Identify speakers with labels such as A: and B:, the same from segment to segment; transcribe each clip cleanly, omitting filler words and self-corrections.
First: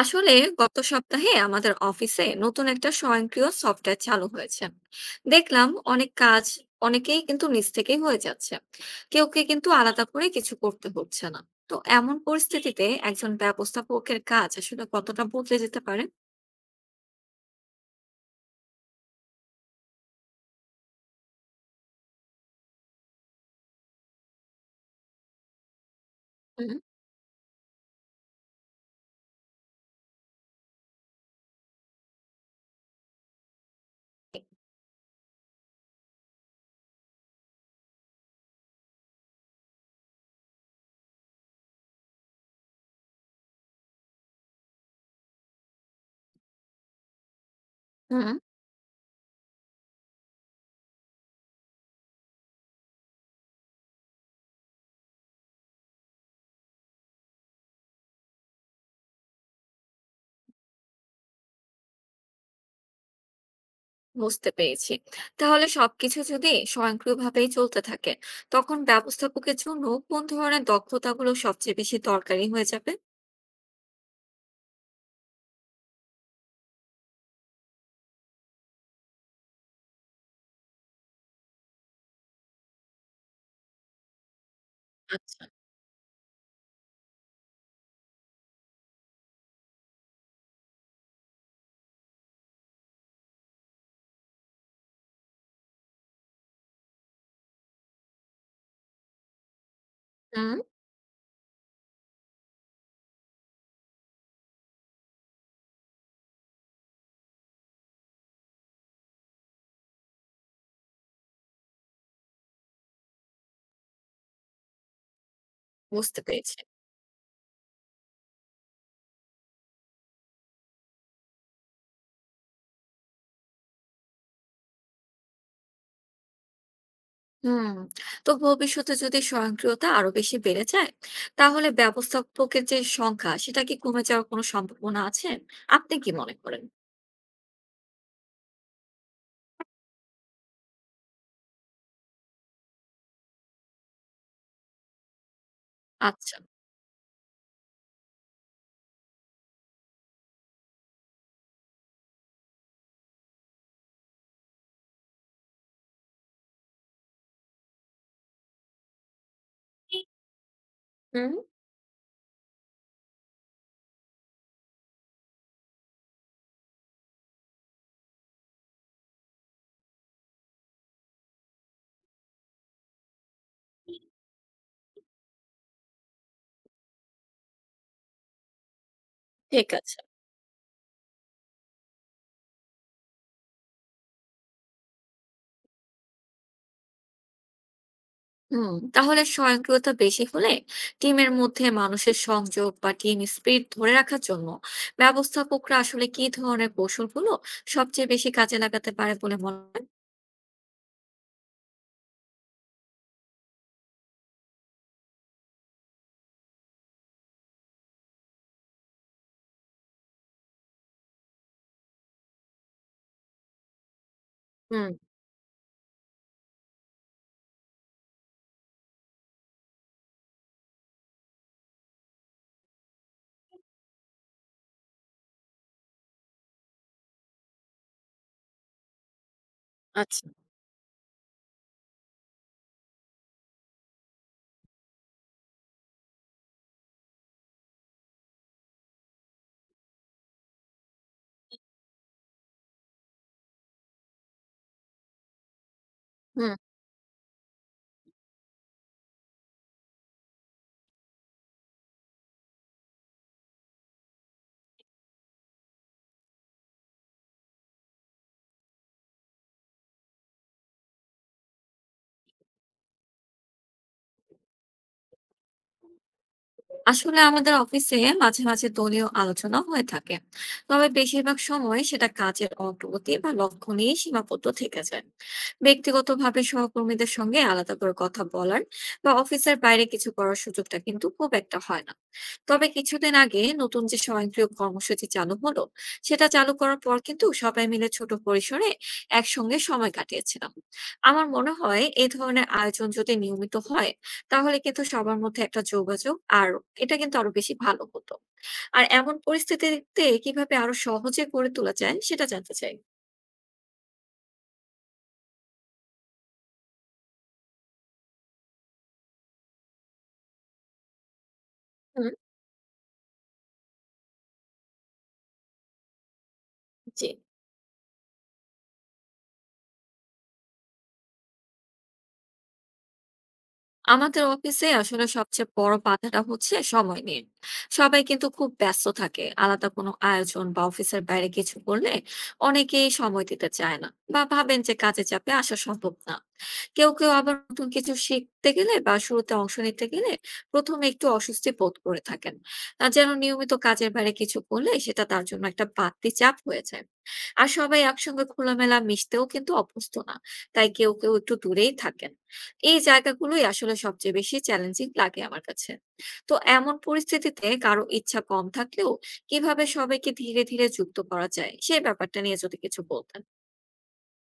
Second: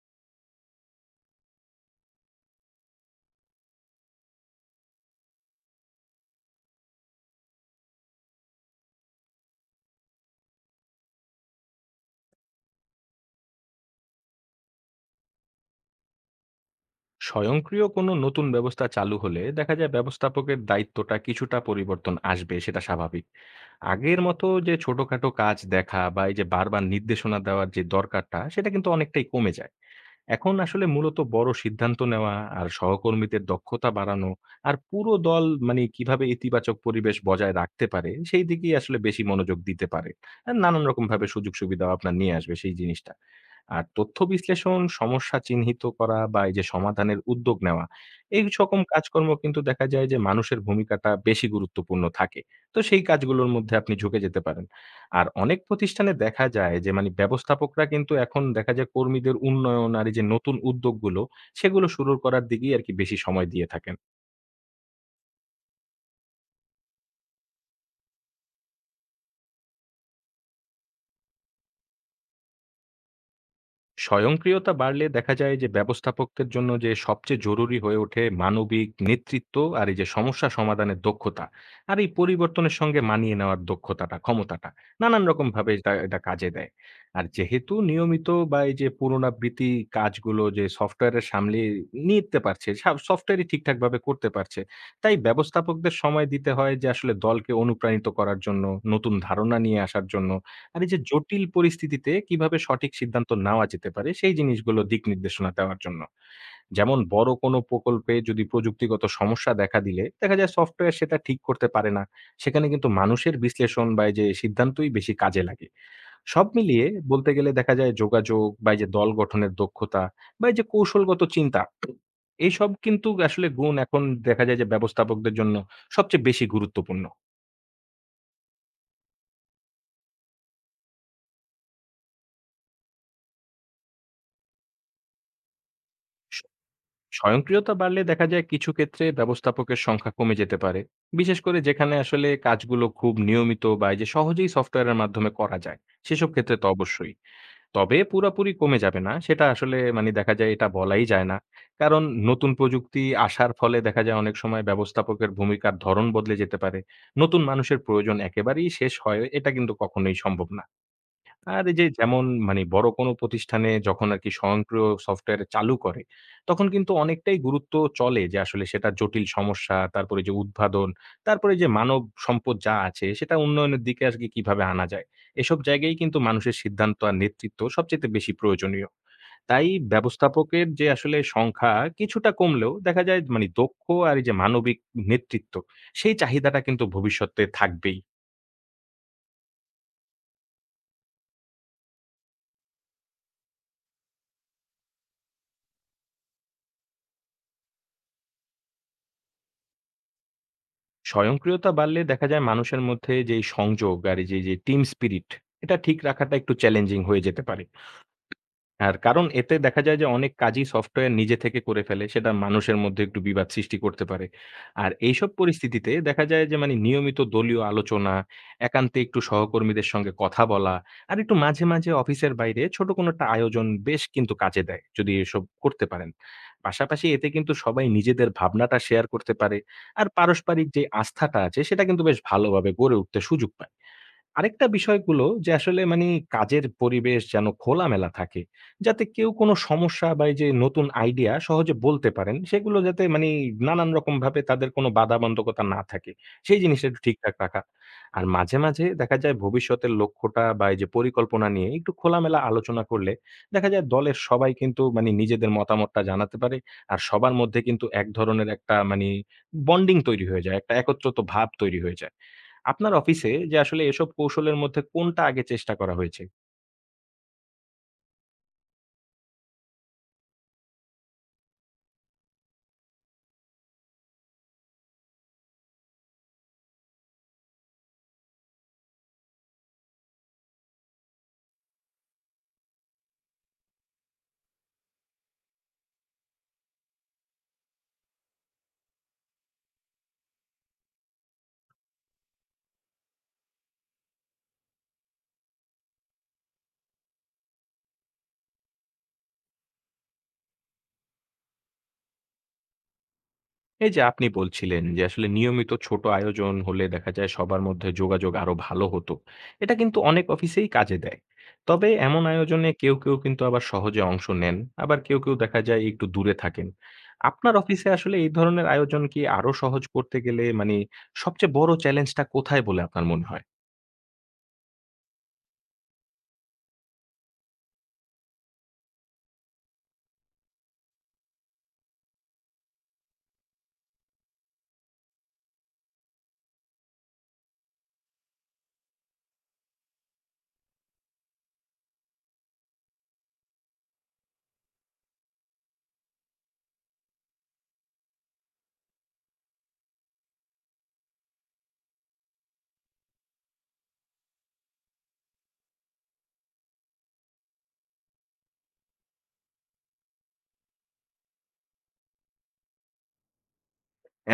A: আসলে গত সপ্তাহে আমাদের অফিসে নতুন একটা স্বয়ংক্রিয় সফটওয়্যার চালু হয়েছে। দেখলাম অনেক কাজ অনেকেই কিন্তু নিজ থেকেই হয়ে যাচ্ছে, কেউ কে কিন্তু আলাদা করে কিছু করতে হচ্ছে না। তো এমন পরিস্থিতিতে একজন ব্যবস্থাপকের কাজ আসলে কতটা বদলে যেতে পারে?
B: স্বয়ংক্রিয় কোনো নতুন ব্যবস্থা চালু হলে দেখা যায় ব্যবস্থাপকের দায়িত্বটা কিছুটা পরিবর্তন আসবে, সেটা স্বাভাবিক। আগের মতো যে ছোটখাটো কাজ দেখা বা এই যে
A: হুম।
B: বারবার নির্দেশনা দেওয়ার যে দরকারটা সেটা কিন্তু অনেকটাই কমে যায়। এখন আসলে মূলত বড় সিদ্ধান্ত নেওয়া, আর সহকর্মীদের দক্ষতা বাড়ানো, আর পুরো দল মানে কিভাবে ইতিবাচক পরিবেশ বজায় রাখতে পারে সেই দিকেই আসলে বেশি মনোযোগ দিতে পারে। আর নানান রকম ভাবে সুযোগ সুবিধা আপনার নিয়ে আসবে সেই জিনিসটা। আর তথ্য বিশ্লেষণ, সমস্যা চিহ্নিত করা বা এই যে সমাধানের উদ্যোগ নেওয়া,
A: হুম।
B: এই সকম কাজকর্ম কিন্তু দেখা যায় যে মানুষের ভূমিকাটা বেশি গুরুত্বপূর্ণ থাকে। তো সেই কাজগুলোর মধ্যে আপনি ঝুঁকে যেতে পারেন। আর অনেক প্রতিষ্ঠানে দেখা যায় যে মানে ব্যবস্থাপকরা কিন্তু এখন দেখা যায় কর্মীদের উন্নয়ন আর এই যে নতুন উদ্যোগগুলো, সেগুলো শুরু করার দিকেই আরকি বেশি সময় দিয়ে থাকেন।
A: বুঝতে পেরেছি। তাহলে সবকিছু যদি স্বয়ংক্রিয়ভাবেই চলতে থাকে, তখন ব্যবস্থাপকের জন্য কোন ধরনের দক্ষতাগুলো সবচেয়ে বেশি দরকারি হয়ে যাবে?
B: স্বয়ংক্রিয়তা বাড়লে দেখা যায় যে ব্যবস্থাপকদের জন্য যে সবচেয়ে জরুরি হয়ে ওঠে মানবিক নেতৃত্ব আর এই যে সমস্যা সমাধানের দক্ষতা, আর এই পরিবর্তনের সঙ্গে মানিয়ে নেওয়ার দক্ষতাটা ক্ষমতাটা নানান
A: আচ্ছা।
B: রকম ভাবে এটা এটা কাজে দেয়। আর যেহেতু নিয়মিত বা এই যে পুনরাবৃত্তি কাজগুলো যে সফটওয়্যারের সামলে নিতে পারছে, সফটওয়্যারই ঠিকঠাক ভাবে করতে পারছে, তাই ব্যবস্থাপকদের সময় দিতে হয় যে আসলে দলকে অনুপ্রাণিত করার জন্য, নতুন ধারণা নিয়ে আসার জন্য,
A: হুম।
B: আর এই যে জটিল পরিস্থিতিতে কিভাবে সঠিক সিদ্ধান্ত নেওয়া যেতে পারে সেই জিনিসগুলো দিক নির্দেশনা দেওয়ার জন্য। যেমন বড় কোনো প্রকল্পে যদি প্রযুক্তিগত সমস্যা দেখা দিলে দেখা যায় সফটওয়্যার সেটা ঠিক করতে পারে না। সেখানে কিন্তু মানুষের বিশ্লেষণ বা এই যে সিদ্ধান্তই বেশি কাজে লাগে।
A: বুঝতে
B: সব
A: পেরেছি।
B: মিলিয়ে বলতে গেলে দেখা যায় যোগাযোগ বা এই যে দল গঠনের দক্ষতা বা এই যে কৌশলগত চিন্তা, এইসব কিন্তু আসলে গুণ এখন দেখা যায় যে ব্যবস্থাপকদের জন্য সবচেয়ে বেশি গুরুত্বপূর্ণ।
A: হুম। তো ভবিষ্যতে যদি স্বয়ংক্রিয়তা আরো বেশি বেড়ে যায়, তাহলে ব্যবস্থাপকের যে সংখ্যা সেটা কি কমে যাওয়ার কোনো সম্ভাবনা আছে? আপনি কি মনে করেন?
B: স্বয়ংক্রিয়তা বাড়লে দেখা যায় কিছু ক্ষেত্রে ব্যবস্থাপকের সংখ্যা কমে যেতে পারে, বিশেষ করে যেখানে আসলে কাজগুলো খুব নিয়মিত বা এই যে সহজেই সফটওয়্যারের মাধ্যমে করা যায়, সেসব
A: আচ্ছা।
B: ক্ষেত্রে তো অবশ্যই। তবে পুরোপুরি কমে যাবে না, সেটা আসলে মানে দেখা যায় এটা বলাই যায় না। কারণ নতুন প্রযুক্তি আসার ফলে দেখা যায় অনেক সময় ব্যবস্থাপকের ভূমিকার ধরন বদলে যেতে পারে। নতুন মানুষের প্রয়োজন একেবারেই শেষ হয় এটা কিন্তু কখনোই সম্ভব না।
A: হুম।
B: আর এই যে যেমন মানে বড় কোনো প্রতিষ্ঠানে যখন আরকি স্বয়ংক্রিয় সফটওয়্যার চালু করে, তখন কিন্তু অনেকটাই গুরুত্ব চলে যে আসলে সেটার জটিল সমস্যা, তারপরে যে উদ্ভাবন, তারপরে যে মানব সম্পদ যা আছে সেটা উন্নয়নের দিকে আজকে কিভাবে আনা যায়। এসব জায়গায় কিন্তু মানুষের সিদ্ধান্ত আর নেতৃত্ব সবচাইতে বেশি প্রয়োজনীয়। তাই
A: ঠিক আছে।
B: ব্যবস্থাপকের যে আসলে সংখ্যা কিছুটা কমলেও দেখা যায় মানে দক্ষ আর এই যে মানবিক নেতৃত্ব, সেই চাহিদাটা কিন্তু ভবিষ্যতে থাকবেই।
A: হুম। তাহলে স্বয়ংক্রিয়তা বেশি হলে টিমের মধ্যে মানুষের সংযোগ বা টিম স্পিরিট ধরে রাখার জন্য ব্যবস্থাপকরা আসলে কি ধরনের কৌশলগুলো সবচেয়ে বেশি কাজে লাগাতে পারে বলে মনে হয়?
B: স্বয়ংক্রিয়তা বাড়লে দেখা যায় মানুষের মধ্যে যেই সংযোগ আর এই যে, যে টিম স্পিরিট এটা ঠিক রাখাটা একটু চ্যালেঞ্জিং হয়ে যেতে পারে। আর কারণ এতে দেখা যায় যে অনেক কাজই সফটওয়্যার নিজে থেকে করে ফেলে। সেটা মানুষের মধ্যে একটু বিবাদ সৃষ্টি করতে পারে। আর
A: হুম।
B: এইসব পরিস্থিতিতে দেখা যায় যে মানে নিয়মিত দলীয় আলোচনা, একান্তে একটু সহকর্মীদের সঙ্গে কথা বলা, আর একটু মাঝে, মাঝে অফিসের বাইরে ছোট কোনো একটা আয়োজন বেশ কিন্তু কাজে দেয়, যদি এসব করতে পারেন। পাশাপাশি এতে কিন্তু সবাই নিজেদের ভাবনাটা শেয়ার করতে পারে। আর
A: আচ্ছা।
B: পারস্পরিক যে আস্থাটা আছে সেটা কিন্তু বেশ ভালোভাবে গড়ে উঠতে সুযোগ পায়। আরেকটা বিষয়গুলো যে আসলে মানে কাজের পরিবেশ যেন খোলামেলা থাকে। যাতে কেউ কোনো সমস্যা বা এই যে নতুন আইডিয়া সহজে বলতে পারেন, সেগুলো যাতে মানে নানান রকমভাবে তাদের কোনো বাধাবন্ধকতা না থাকে।
A: হুম।
B: সেই জিনিসটা একটু ঠিকঠাক রাখা। আর মাঝে, মাঝে দেখা যায় ভবিষ্যতের লক্ষ্যটা বা এই যে পরিকল্পনা নিয়ে একটু খোলামেলা আলোচনা করলে দেখা যায় দলের সবাই কিন্তু মানে নিজেদের মতামতটা জানাতে পারে। আর সবার মধ্যে কিন্তু এক ধরনের একটা মানে বন্ডিং তৈরি হয়ে যায়। একটা একত্রিত ভাব তৈরি হয়ে যায়। আপনার অফিসে যে আসলে এসব কৌশলের মধ্যে কোনটা আগে চেষ্টা করা হয়েছে?
A: আসলে আমাদের অফিসে মাঝে মাঝে দলীয় আলোচনা হয়ে থাকে, তবে বেশিরভাগ সময় সেটা কাজের অগ্রগতি বা লক্ষ্য নিয়ে সীমাবদ্ধ থেকে যায়। ব্যক্তিগতভাবে সহকর্মীদের সঙ্গে আলাদা করে কথা বলার বা অফিসের বাইরে কিছু করার সুযোগটা কিন্তু খুব একটা হয় না। তবে কিছুদিন আগে নতুন যে স্বয়ংক্রিয় কর্মসূচি চালু হলো, সেটা চালু করার পর কিন্তু সবাই মিলে ছোট পরিসরে একসঙ্গে সময় কাটিয়েছিলাম। আমার মনে হয় এই ধরনের আয়োজন যদি নিয়মিত হয়, তাহলে কিন্তু সবার মধ্যে একটা যোগাযোগ আর এটা কিন্তু আরো বেশি ভালো হতো। আর এমন পরিস্থিতিতে কিভাবে আরো সহজে গড়ে তোলা যায় সেটা জানতে চাই।
B: এই যে আপনি বলছিলেন যে আসলে নিয়মিত ছোট আয়োজন হলে দেখা যায় সবার মধ্যে যোগাযোগ আরো ভালো হতো। এটা কিন্তু অনেক অফিসেই কাজে দেয়। তবে
A: হুম।
B: এমন আয়োজনে কেউ, কেউ কিন্তু আবার সহজে অংশ নেন। আবার কেউ, কেউ দেখা যায় একটু দূরে থাকেন।
A: জি।
B: আপনার অফিসে আসলে এই ধরনের আয়োজন কি আরো সহজ করতে গেলে মানে সবচেয়ে বড় চ্যালেঞ্জটা কোথায় বলে আপনার মনে হয়?
A: আমাদের অফিসে আসলে সবচেয়ে বড় বাধাটা হচ্ছে সময় নিয়ে। সবাই কিন্তু খুব ব্যস্ত থাকে, আলাদা কোনো আয়োজন বা অফিসের বাইরে কিছু করলে অনেকেই সময় দিতে চায় না, বা ভাবেন যে কাজে চাপে আসা সম্ভব না। কেউ কেউ আবার নতুন কিছু শিখতে গেলে বা শুরুতে অংশ নিতে গেলে প্রথমে একটু অস্বস্তি বোধ করে থাকেন। আর যেন নিয়মিত কাজের বাইরে কিছু করলে সেটা তার জন্য একটা বাড়তি চাপ হয়ে যায়। আর সবাই একসঙ্গে খোলামেলা মিশতেও কিন্তু অভ্যস্ত না, তাই কেউ কেউ একটু দূরেই থাকেন। এই জায়গাগুলোই আসলে সবচেয়ে বেশি চ্যালেঞ্জিং লাগে আমার কাছে। তো এমন পরিস্থিতিতে কারো ইচ্ছা কম থাকলেও কিভাবে সবাইকে ধীরে, ধীরে যুক্ত করা যায় সেই ব্যাপারটা নিয়ে যদি কিছু বলতেন।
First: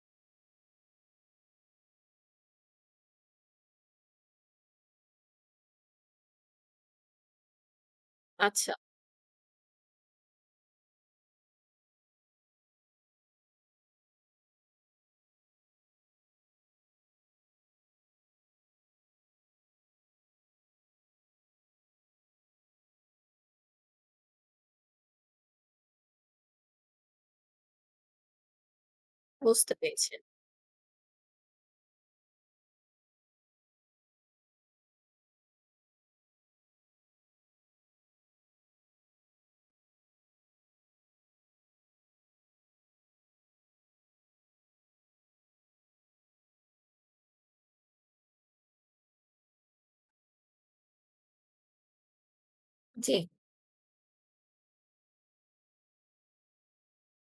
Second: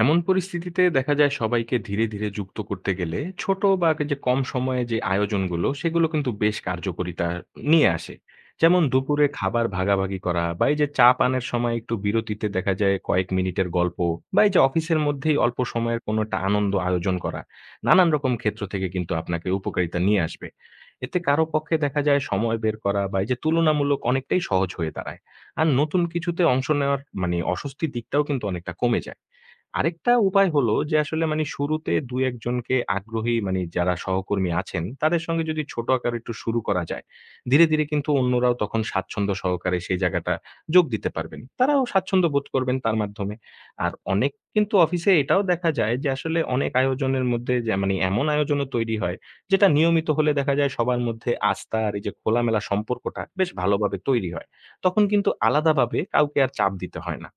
B: এমন পরিস্থিতিতে দেখা যায় সবাইকে ধীরে ধীরে যুক্ত করতে গেলে ছোট বা যে কম সময়ে যে আয়োজনগুলো সেগুলো কিন্তু বেশ কার্যকরিতা নিয়ে আসে।
A: আচ্ছা।
B: যেমন দুপুরে খাবার ভাগাভাগি করা বা এই যে চা পানের সময় একটু বিরতিতে দেখা যায় কয়েক মিনিটের গল্প বা এই যে অফিসের মধ্যেই অল্প সময়ের কোনো একটা আনন্দ আয়োজন করা, নানান রকম ক্ষেত্র থেকে কিন্তু আপনাকে উপকারিতা নিয়ে আসবে। এতে কারো পক্ষে দেখা যায় সময় বের করা বা এই যে তুলনামূলক অনেকটাই সহজ হয়ে দাঁড়ায়। আর নতুন কিছুতে অংশ নেওয়ার মানে অস্বস্তি দিকটাও কিন্তু অনেকটা কমে যায়।
A: বুঝতে পেরেছি।
B: আরেকটা উপায় হলো যে আসলে মানে শুরুতে দু একজনকে আগ্রহী মানে যারা সহকর্মী আছেন তাদের সঙ্গে যদি ছোট আকারে একটু শুরু করা যায়, ধীরে ধীরে কিন্তু অন্যরাও তখন স্বাচ্ছন্দ্য সহকারে সেই জায়গাটা যোগ দিতে পারবেন, তারাও স্বাচ্ছন্দ্য বোধ করবেন তার মাধ্যমে। আর অনেক কিন্তু অফিসে এটাও দেখা যায় যে আসলে অনেক আয়োজনের মধ্যে যে মানে এমন আয়োজনও তৈরি হয় যেটা নিয়মিত হলে দেখা যায় সবার মধ্যে আস্থা আর এই যে খোলামেলা
A: জি।
B: সম্পর্কটা বেশ ভালোভাবে তৈরি হয়। তখন কিন্তু আলাদাভাবে কাউকে আর চাপ দিতে হয় না।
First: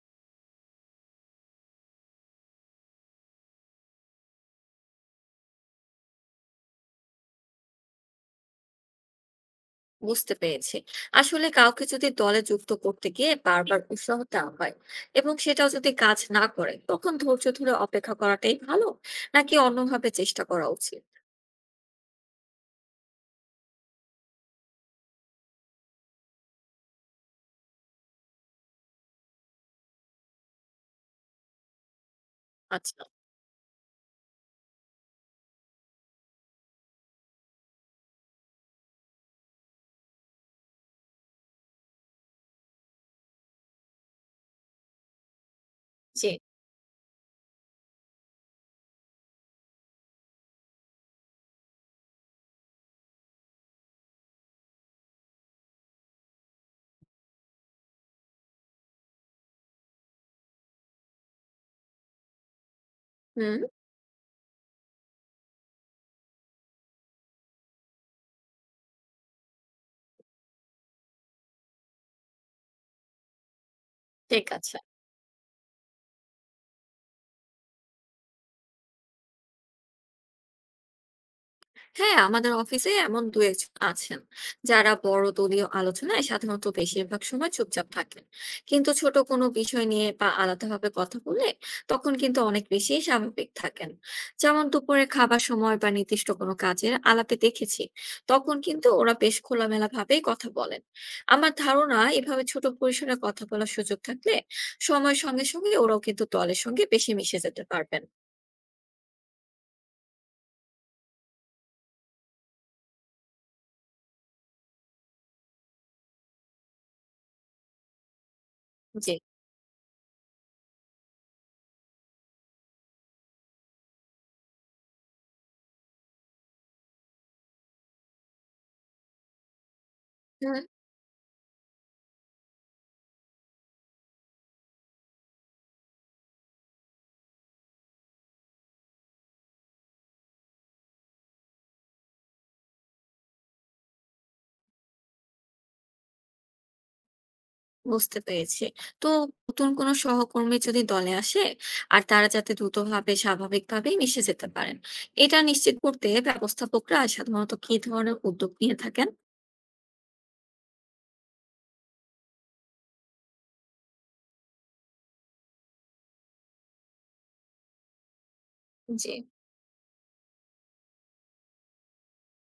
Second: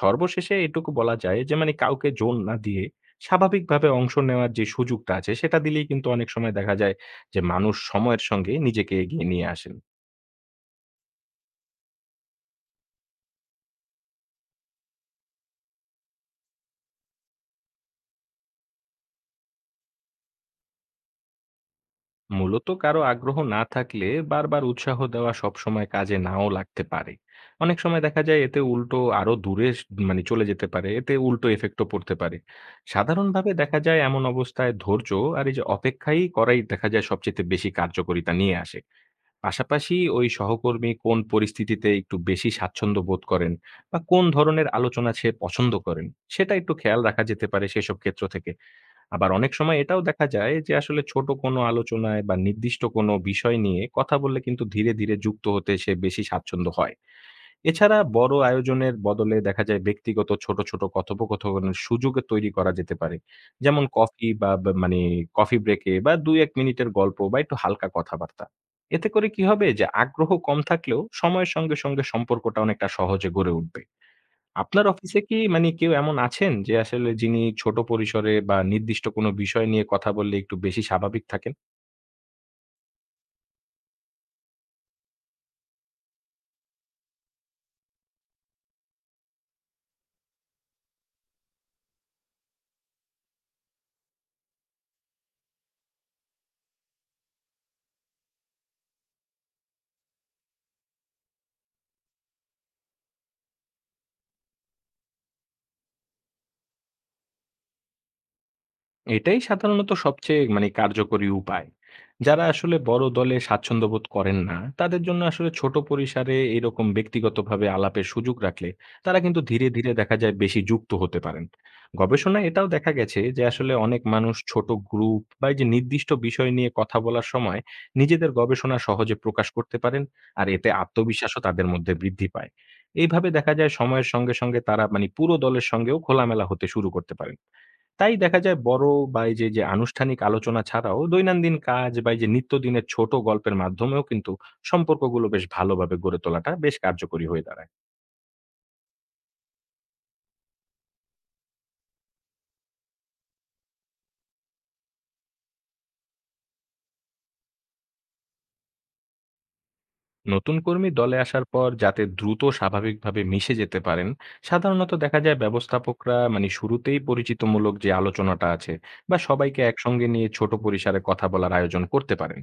B: সর্বশেষে এটুকু বলা যায় যে মানে কাউকে জোর না দিয়ে স্বাভাবিকভাবে অংশ নেওয়ার যে সুযোগটা আছে সেটা দিলেই কিন্তু অনেক সময় দেখা যায় যে মানুষ সময়ের সঙ্গে নিজেকে এগিয়ে নিয়ে আসেন।
A: বুঝতে পেরেছি। আসলে কাউকে যদি দলে যুক্ত করতে গিয়ে বারবার উৎসাহ দেওয়া হয় এবং সেটাও যদি কাজ না করে, তখন ধৈর্য ধরে অপেক্ষা করাটাই ভালো, নাকি অন্যভাবে চেষ্টা করা উচিত?
B: মূলত কারো আগ্রহ না থাকলে বারবার উৎসাহ দেওয়া সবসময় কাজে নাও লাগতে পারে। অনেক সময় দেখা যায় এতে উল্টো আরো দূরে স মানে চলে যেতে পারে। এতে উল্টো ইফেক্টও পড়তে পারে।
A: আচ্ছা।
B: সাধারণভাবে দেখা যায় এমন অবস্থায় ধৈর্য আর এই যে অপেক্ষাই করাই দেখা যায় সবচাইতে বেশি কার্যকারিতা নিয়ে আসে। পাশাপাশি ওই সহকর্মী কোন পরিস্থিতিতে একটু বেশি স্বাচ্ছন্দ্য বোধ করেন বা কোন ধরনের আলোচনা সে পছন্দ করেন,
A: জি।
B: সেটা একটু খেয়াল রাখা যেতে পারে সেসব ক্ষেত্র থেকে। আবার অনেক সময় এটাও দেখা যায় যে আসলে ছোট কোনো আলোচনায় বা নির্দিষ্ট কোনো বিষয় নিয়ে কথা বললে কিন্তু ধীরে, ধীরে যুক্ত হতে সে বেশি স্বাচ্ছন্দ্য হয়। এছাড়া বড় আয়োজনের বদলে দেখা যায় ব্যক্তিগত ছোট, ছোট কথোপকথনের সুযোগ তৈরি করা যেতে পারে।
A: হুম।
B: যেমন কফি ব্রেকে বা ২-১ মিনিটের গল্প বা একটু হালকা কথাবার্তা। এতে করে কি হবে যে আগ্রহ কম থাকলেও সময়ের সঙ্গে, সঙ্গে সম্পর্কটা অনেকটা সহজে গড়ে উঠবে।
A: ঠিক আছে।
B: আপনার অফিসে কি মানে কেউ এমন আছেন যে আসলে যিনি ছোট পরিসরে বা নির্দিষ্ট কোনো বিষয় নিয়ে কথা বললে একটু বেশি স্বাভাবিক থাকেন?
A: হ্যাঁ, আমাদের অফিসে এমন দু একজন আছেন যারা বড় দলীয় আলোচনায় সাধারণত বেশিরভাগ সময় চুপচাপ থাকেন, কিন্তু ছোট কোনো বিষয় নিয়ে বা আলাদাভাবে কথা বললে তখন কিন্তু অনেক বেশি স্বাভাবিক থাকেন। যেমন দুপুরে খাবার সময় বা নির্দিষ্ট কোনো কাজের আলাপে দেখেছি তখন কিন্তু ওরা বেশ খোলামেলা ভাবেই কথা বলেন। আমার ধারণা এভাবে ছোট পরিসরে কথা বলার সুযোগ থাকলে সময়ের সঙ্গে সঙ্গে ওরাও কিন্তু দলের সঙ্গে বেশি মিশে যেতে পারবেন।
B: এটাই সাধারণত সবচেয়ে মানে কার্যকরী উপায়। যারা আসলে বড় দলে স্বাচ্ছন্দ্য বোধ করেন না, তাদের জন্য আসলে ছোট পরিসরে এরকম ব্যক্তিগতভাবে আলাপের সুযোগ রাখলে
A: জি।
B: তারা কিন্তু ধীরে, ধীরে দেখা যায় বেশি যুক্ত হতে পারেন। গবেষণায় এটাও দেখা গেছে যে আসলে অনেক মানুষ ছোট গ্রুপ বা এই যে নির্দিষ্ট বিষয় নিয়ে কথা বলার সময় নিজেদের গবেষণা সহজে প্রকাশ করতে পারেন, আর এতে আত্মবিশ্বাসও তাদের মধ্যে বৃদ্ধি পায়। এইভাবে দেখা যায় সময়ের সঙ্গে, সঙ্গে তারা মানে পুরো দলের সঙ্গেও খোলামেলা হতে শুরু করতে পারেন। তাই দেখা যায় বড় বা এই যে, যে আনুষ্ঠানিক আলোচনা ছাড়াও দৈনন্দিন কাজ বা এই যে নিত্যদিনের ছোট গল্পের মাধ্যমেও কিন্তু সম্পর্কগুলো বেশ ভালোভাবে গড়ে তোলাটা বেশ কার্যকরী হয়ে দাঁড়ায়।
A: বুঝতে পেরেছি। তো নতুন কোন সহকর্মী যদি দলে আসে আর তারা যাতে দ্রুতভাবে স্বাভাবিকভাবেই মিশে যেতে পারেন, এটা নিশ্চিত করতে ব্যবস্থাপকরা সাধারণত কি ধরনের উদ্যোগ নিয়ে থাকেন?
B: নতুন কর্মী দলে আসার পর যাতে দ্রুত স্বাভাবিকভাবে মিশে যেতে পারেন, সাধারণত দেখা যায় ব্যবস্থাপকরা মানে শুরুতেই পরিচিতিমূলক যে আলোচনাটা আছে
A: জি।
B: বা সবাইকে একসঙ্গে নিয়ে ছোট পরিসরে কথা বলার আয়োজন করতে পারেন।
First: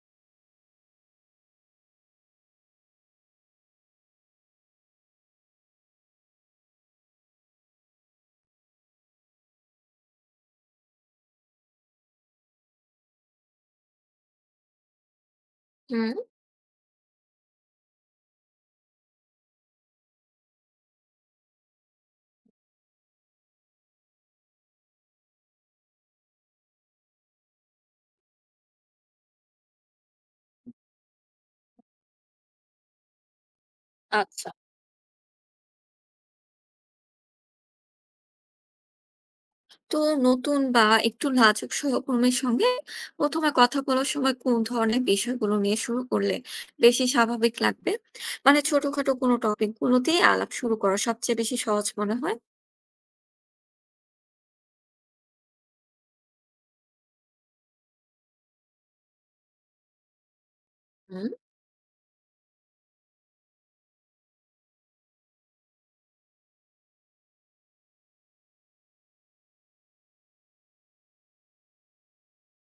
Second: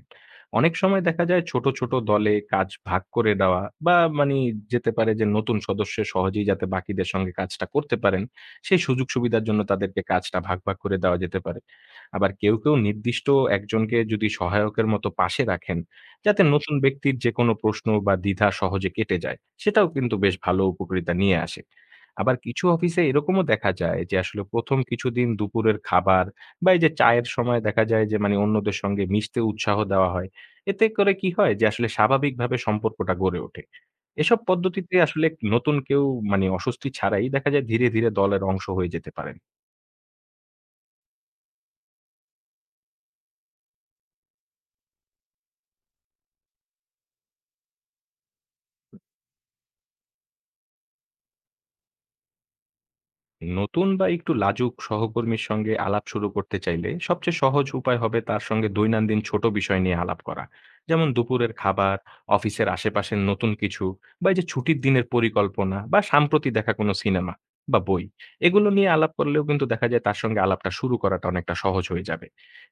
B: অনেক সময় দেখা যায় ছোট ছোট দলে কাজ ভাগ করে দেওয়া বা মানে যেতে পারে যে নতুন সদস্য সহজেই যাতে বাকিদের সঙ্গে কাজটা করতে পারেন, সেই সুযোগ সুবিধার জন্য তাদেরকে কাজটা ভাগ ভাগ করে দেওয়া যেতে পারে। আবার কেউ কেউ নির্দিষ্ট একজনকে যদি সহায়কের মতো পাশে রাখেন,
A: হুম।
B: যাতে নতুন ব্যক্তির যে কোনো প্রশ্ন বা দ্বিধা সহজে কেটে যায় সেটাও কিন্তু বেশ ভালো উপকারিতা নিয়ে আসে। আবার কিছু অফিসে এরকমও দেখা যায় যে আসলে প্রথম কিছুদিন দুপুরের খাবার বা এই যে চায়ের সময় দেখা যায় যে মানে অন্যদের সঙ্গে মিশতে উৎসাহ দেওয়া হয়। এতে করে কি হয় যে আসলে স্বাভাবিকভাবে সম্পর্কটা গড়ে ওঠে। এসব
A: আচ্ছা।
B: পদ্ধতিতে আসলে নতুন কেউ মানে অস্বস্তি ছাড়াই দেখা যায় ধীরে ধীরে দলের অংশ হয়ে যেতে পারে।
A: তো নতুন বা একটু লাজুক সহকর্মীর সঙ্গে প্রথমে কথা বলার সময় কোন ধরনের বিষয়গুলো নিয়ে শুরু করলে বেশি স্বাভাবিক লাগবে? মানে ছোটখাটো কোনো টপিক গুলোতেই আলাপ শুরু করা সবচেয়ে বেশি সহজ মনে হয়।
B: নতুন বা একটু লাজুক সহকর্মীর সঙ্গে আলাপ শুরু করতে চাইলে সবচেয়ে সহজ উপায় হবে তার সঙ্গে দৈনন্দিন ছোট বিষয় নিয়ে আলাপ করা। যেমন
A: হুম।
B: দুপুরের খাবার, অফিসের আশেপাশের নতুন কিছু বা এই যে ছুটির দিনের পরিকল্পনা বা সাম্প্রতি দেখা কোনো সিনেমা বা বই, এগুলো নিয়ে আলাপ করলেও কিন্তু দেখা যায় তার সঙ্গে আলাপটা শুরু করাটা অনেকটা সহজ হয়ে যাবে।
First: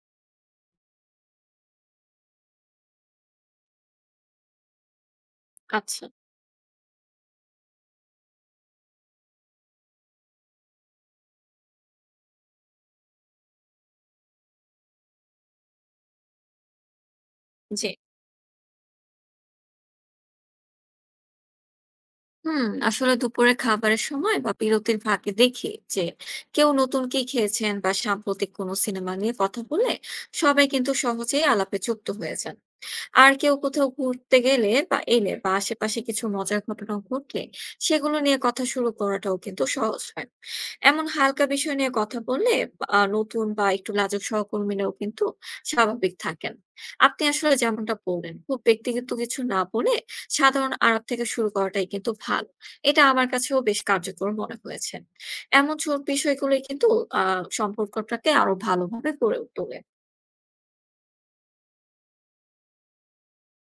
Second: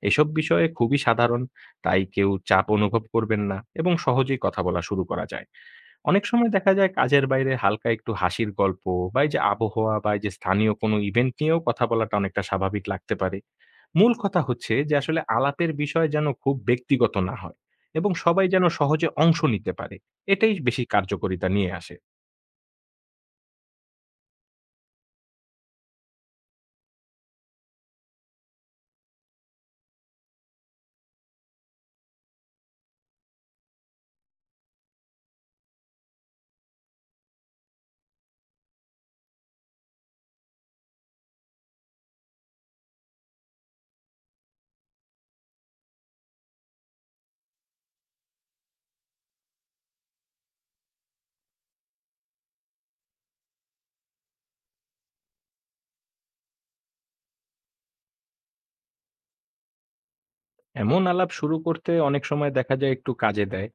B: এসব বিষয়ে খুবই সাধারণ, তাই কেউ চাপ অনুভব করবেন না এবং সহজেই কথা বলা শুরু করা যায়।
A: আচ্ছা।
B: অনেক সময় দেখা যায় কাজের বাইরে হালকা একটু হাসির গল্প বা এই যে আবহাওয়া বা এই যে স্থানীয় কোনো ইভেন্ট নিয়েও কথা বলাটা অনেকটা স্বাভাবিক লাগতে পারে। মূল কথা হচ্ছে যে আসলে আলাপের বিষয় যেন খুব ব্যক্তিগত না হয়
A: জি।
B: এবং সবাই যেন সহজে অংশ নিতে পারে, এটাই বেশি কার্যকারিতা নিয়ে আসে।
A: হুম। আসলে দুপুরে খাবারের সময় বা বিরতির ফাঁকে দেখি যে কেউ নতুন কি খেয়েছেন বা সাম্প্রতিক কোনো সিনেমা নিয়ে কথা বলে সবাই কিন্তু সহজেই আলাপে যুক্ত হয়েছেন। আর কেউ কোথাও ঘুরতে গেলে বা এলে বা আশেপাশে কিছু মজার ঘটনা ঘটলে সেগুলো নিয়ে কথা শুরু করাটাও কিন্তু সহজ হয়। এমন হালকা বিষয় নিয়ে কথা বললে, নতুন বা একটু লাজুক সহকর্মীরাও কিন্তু স্বাভাবিক থাকেন। আপনি আসলে যেমনটা বললেন খুব ব্যক্তিগত কিছু না বলে সাধারণ আলাপ থেকে শুরু করাটাই কিন্তু ভালো। এটা আমার কাছেও বেশ কার্যকর মনে হয়েছে। এমন ছোট বিষয়গুলোই কিন্তু সম্পর্কটাকে আরো ভালোভাবে গড়ে তোলে।
B: এমন আলাপ শুরু করতে অনেক সময় দেখা যায় একটু কাজে দেয়।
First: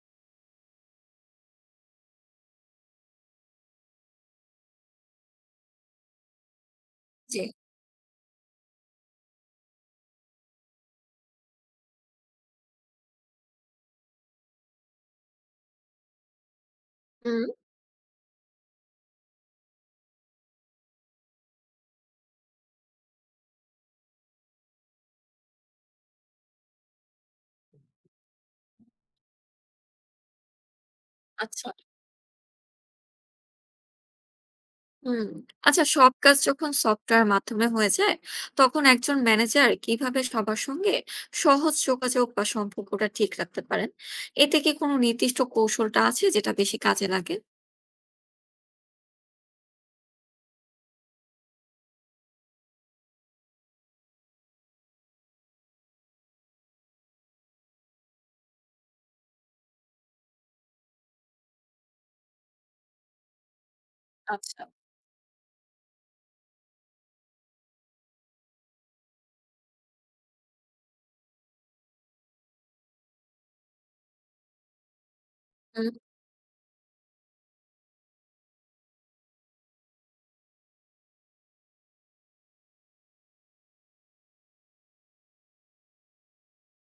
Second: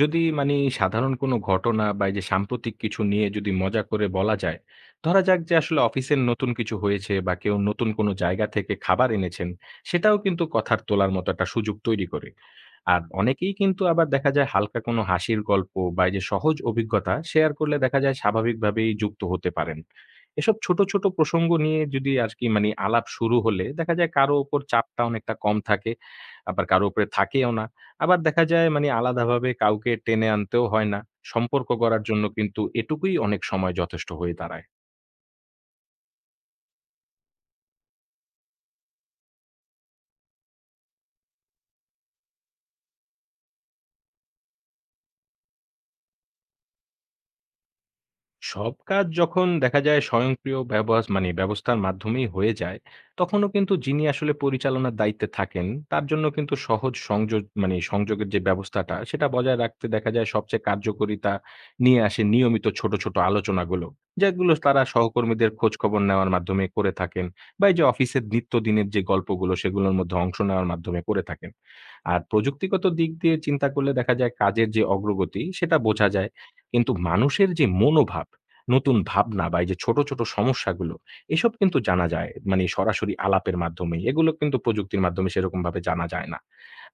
B: যদি মানি সাধারণ কোনো ঘটনা বা এই যে সাম্প্রতিক কিছু নিয়ে যদি মজা করে বলা যায়। ধরা যাক যে আসলে অফিসের নতুন কিছু হয়েছে বা
A: জি।
B: কেউ নতুন কোনো জায়গা থেকে খাবার এনেছেন, সেটাও কিন্তু কথার তোলার মতো একটা সুযোগ তৈরি করে। আর অনেকেই কিন্তু আবার দেখা যায় হালকা কোনো হাসির গল্প বা এই যে সহজ অভিজ্ঞতা
A: হুম।
B: শেয়ার করলে দেখা যায় স্বাভাবিকভাবেই যুক্ত হতে পারেন। এসব ছোট, ছোট প্রসঙ্গ নিয়ে যদি আরকি মানি আলাপ শুরু হলে দেখা যায় কারো উপর চাপটা অনেকটা কম থাকে, আবার কারো উপরে থাকেও না। আবার দেখা যায় মানে আলাদাভাবে কাউকে টেনে আনতেও হয় না। সম্পর্ক
A: আচ্ছা।
B: গড়ার জন্য কিন্তু এটুকুই অনেক সময় যথেষ্ট হয়ে দাঁড়ায়।
A: হুম। আচ্ছা, সব কাজ যখন সফটওয়্যার মাধ্যমে হয়ে যায়, তখন একজন ম্যানেজার কিভাবে সবার সঙ্গে সহজ যোগাযোগ বা সম্পর্কটা ঠিক রাখতে পারেন? এতে কি কোনো নির্দিষ্ট কৌশলটা আছে যেটা বেশি কাজে লাগে?
B: সব কাজ যখন দেখা যায় স্বয়ংক্রিয় ব্যবহার মানে ব্যবস্থার মাধ্যমেই হয়ে যায়, তখনও কিন্তু যিনি আসলে পরিচালনার দায়িত্বে থাকেন তার জন্য কিন্তু সহজ সংযোগ মানে সংযোগের যে ব্যবস্থাটা সেটা বজায় রাখতে দেখা যায় সবচেয়ে কার্যকরিতা নিয়ে আসে নিয়মিত ছোট ছোট আলোচনাগুলো, যেগুলো
A: আচ্ছা।
B: তারা সহকর্মীদের খোঁজ খবর নেওয়ার মাধ্যমে করে থাকেন বা এই যে অফিসের নিত্যদিনের যে গল্পগুলো সেগুলোর মধ্যে অংশ নেওয়ার মাধ্যমে করে থাকেন। আর প্রযুক্তিগত দিক দিয়ে চিন্তা করলে দেখা যায় কাজের যে অগ্রগতি সেটা
A: হুম।
B: বোঝা যায়, কিন্তু মানুষের যে মনোভাব, নতুন ভাবনা বা এই যে ছোট, ছোট সমস্যাগুলো, এসব কিন্তু জানা যায় মানে সরাসরি আলাপের মাধ্যমেই। এগুলো কিন্তু প্রযুক্তির মাধ্যমে সেরকমভাবে জানা যায় না।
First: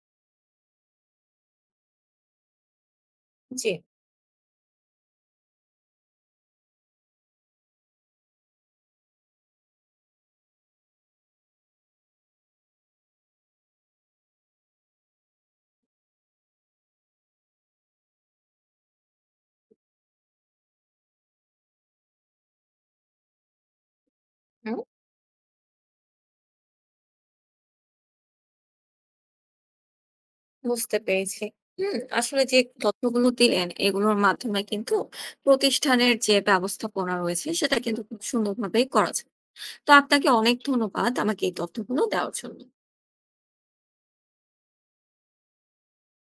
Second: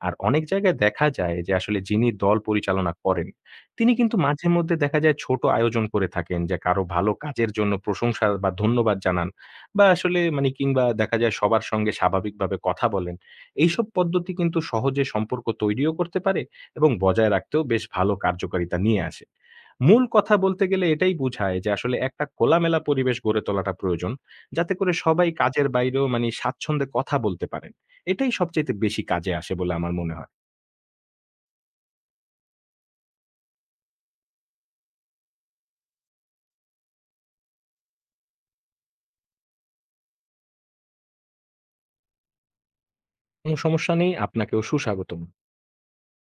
B: আর অনেক জায়গায় দেখা যায় যে আসলে যিনি দল পরিচালনা করেন,
A: জি।
B: তিনি কিন্তু মাঝে মধ্যে দেখা যায় ছোট আয়োজন করে থাকেন, যে কারো ভালো কাজের জন্য প্রশংসা বা ধন্যবাদ জানান বা আসলে মানে কিংবা দেখা যায় সবার সঙ্গে স্বাভাবিকভাবে কথা বলেন। এইসব পদ্ধতি কিন্তু সহজে সম্পর্ক তৈরিও করতে পারে এবং বজায় রাখতেও বেশ ভালো কার্যকারিতা নিয়ে আসে। মূল কথা বলতে গেলে এটাই বুঝায় যে আসলে একটা খোলামেলা পরিবেশ গড়ে তোলাটা প্রয়োজন, যাতে
A: হুম।
B: করে সবাই কাজের বাইরেও মানে স্বাচ্ছন্দ্যে কথা বলতে পারেন। এটাই সবচাইতে বেশি কাজে আসে বলে আমার মনে হয়।
A: বুঝতে পেরেছি। হুম। আসলে যে তথ্যগুলো দিলেন এগুলোর মাধ্যমে কিন্তু প্রতিষ্ঠানের যে ব্যবস্থাপনা রয়েছে সেটা কিন্তু খুব সুন্দরভাবেই করা যায়। তো আপনাকে অনেক ধন্যবাদ আমাকে এই তথ্যগুলো দেওয়ার জন্য।
B: কোনো সমস্যা নেই। আপনাকেও সুস্বাগতম।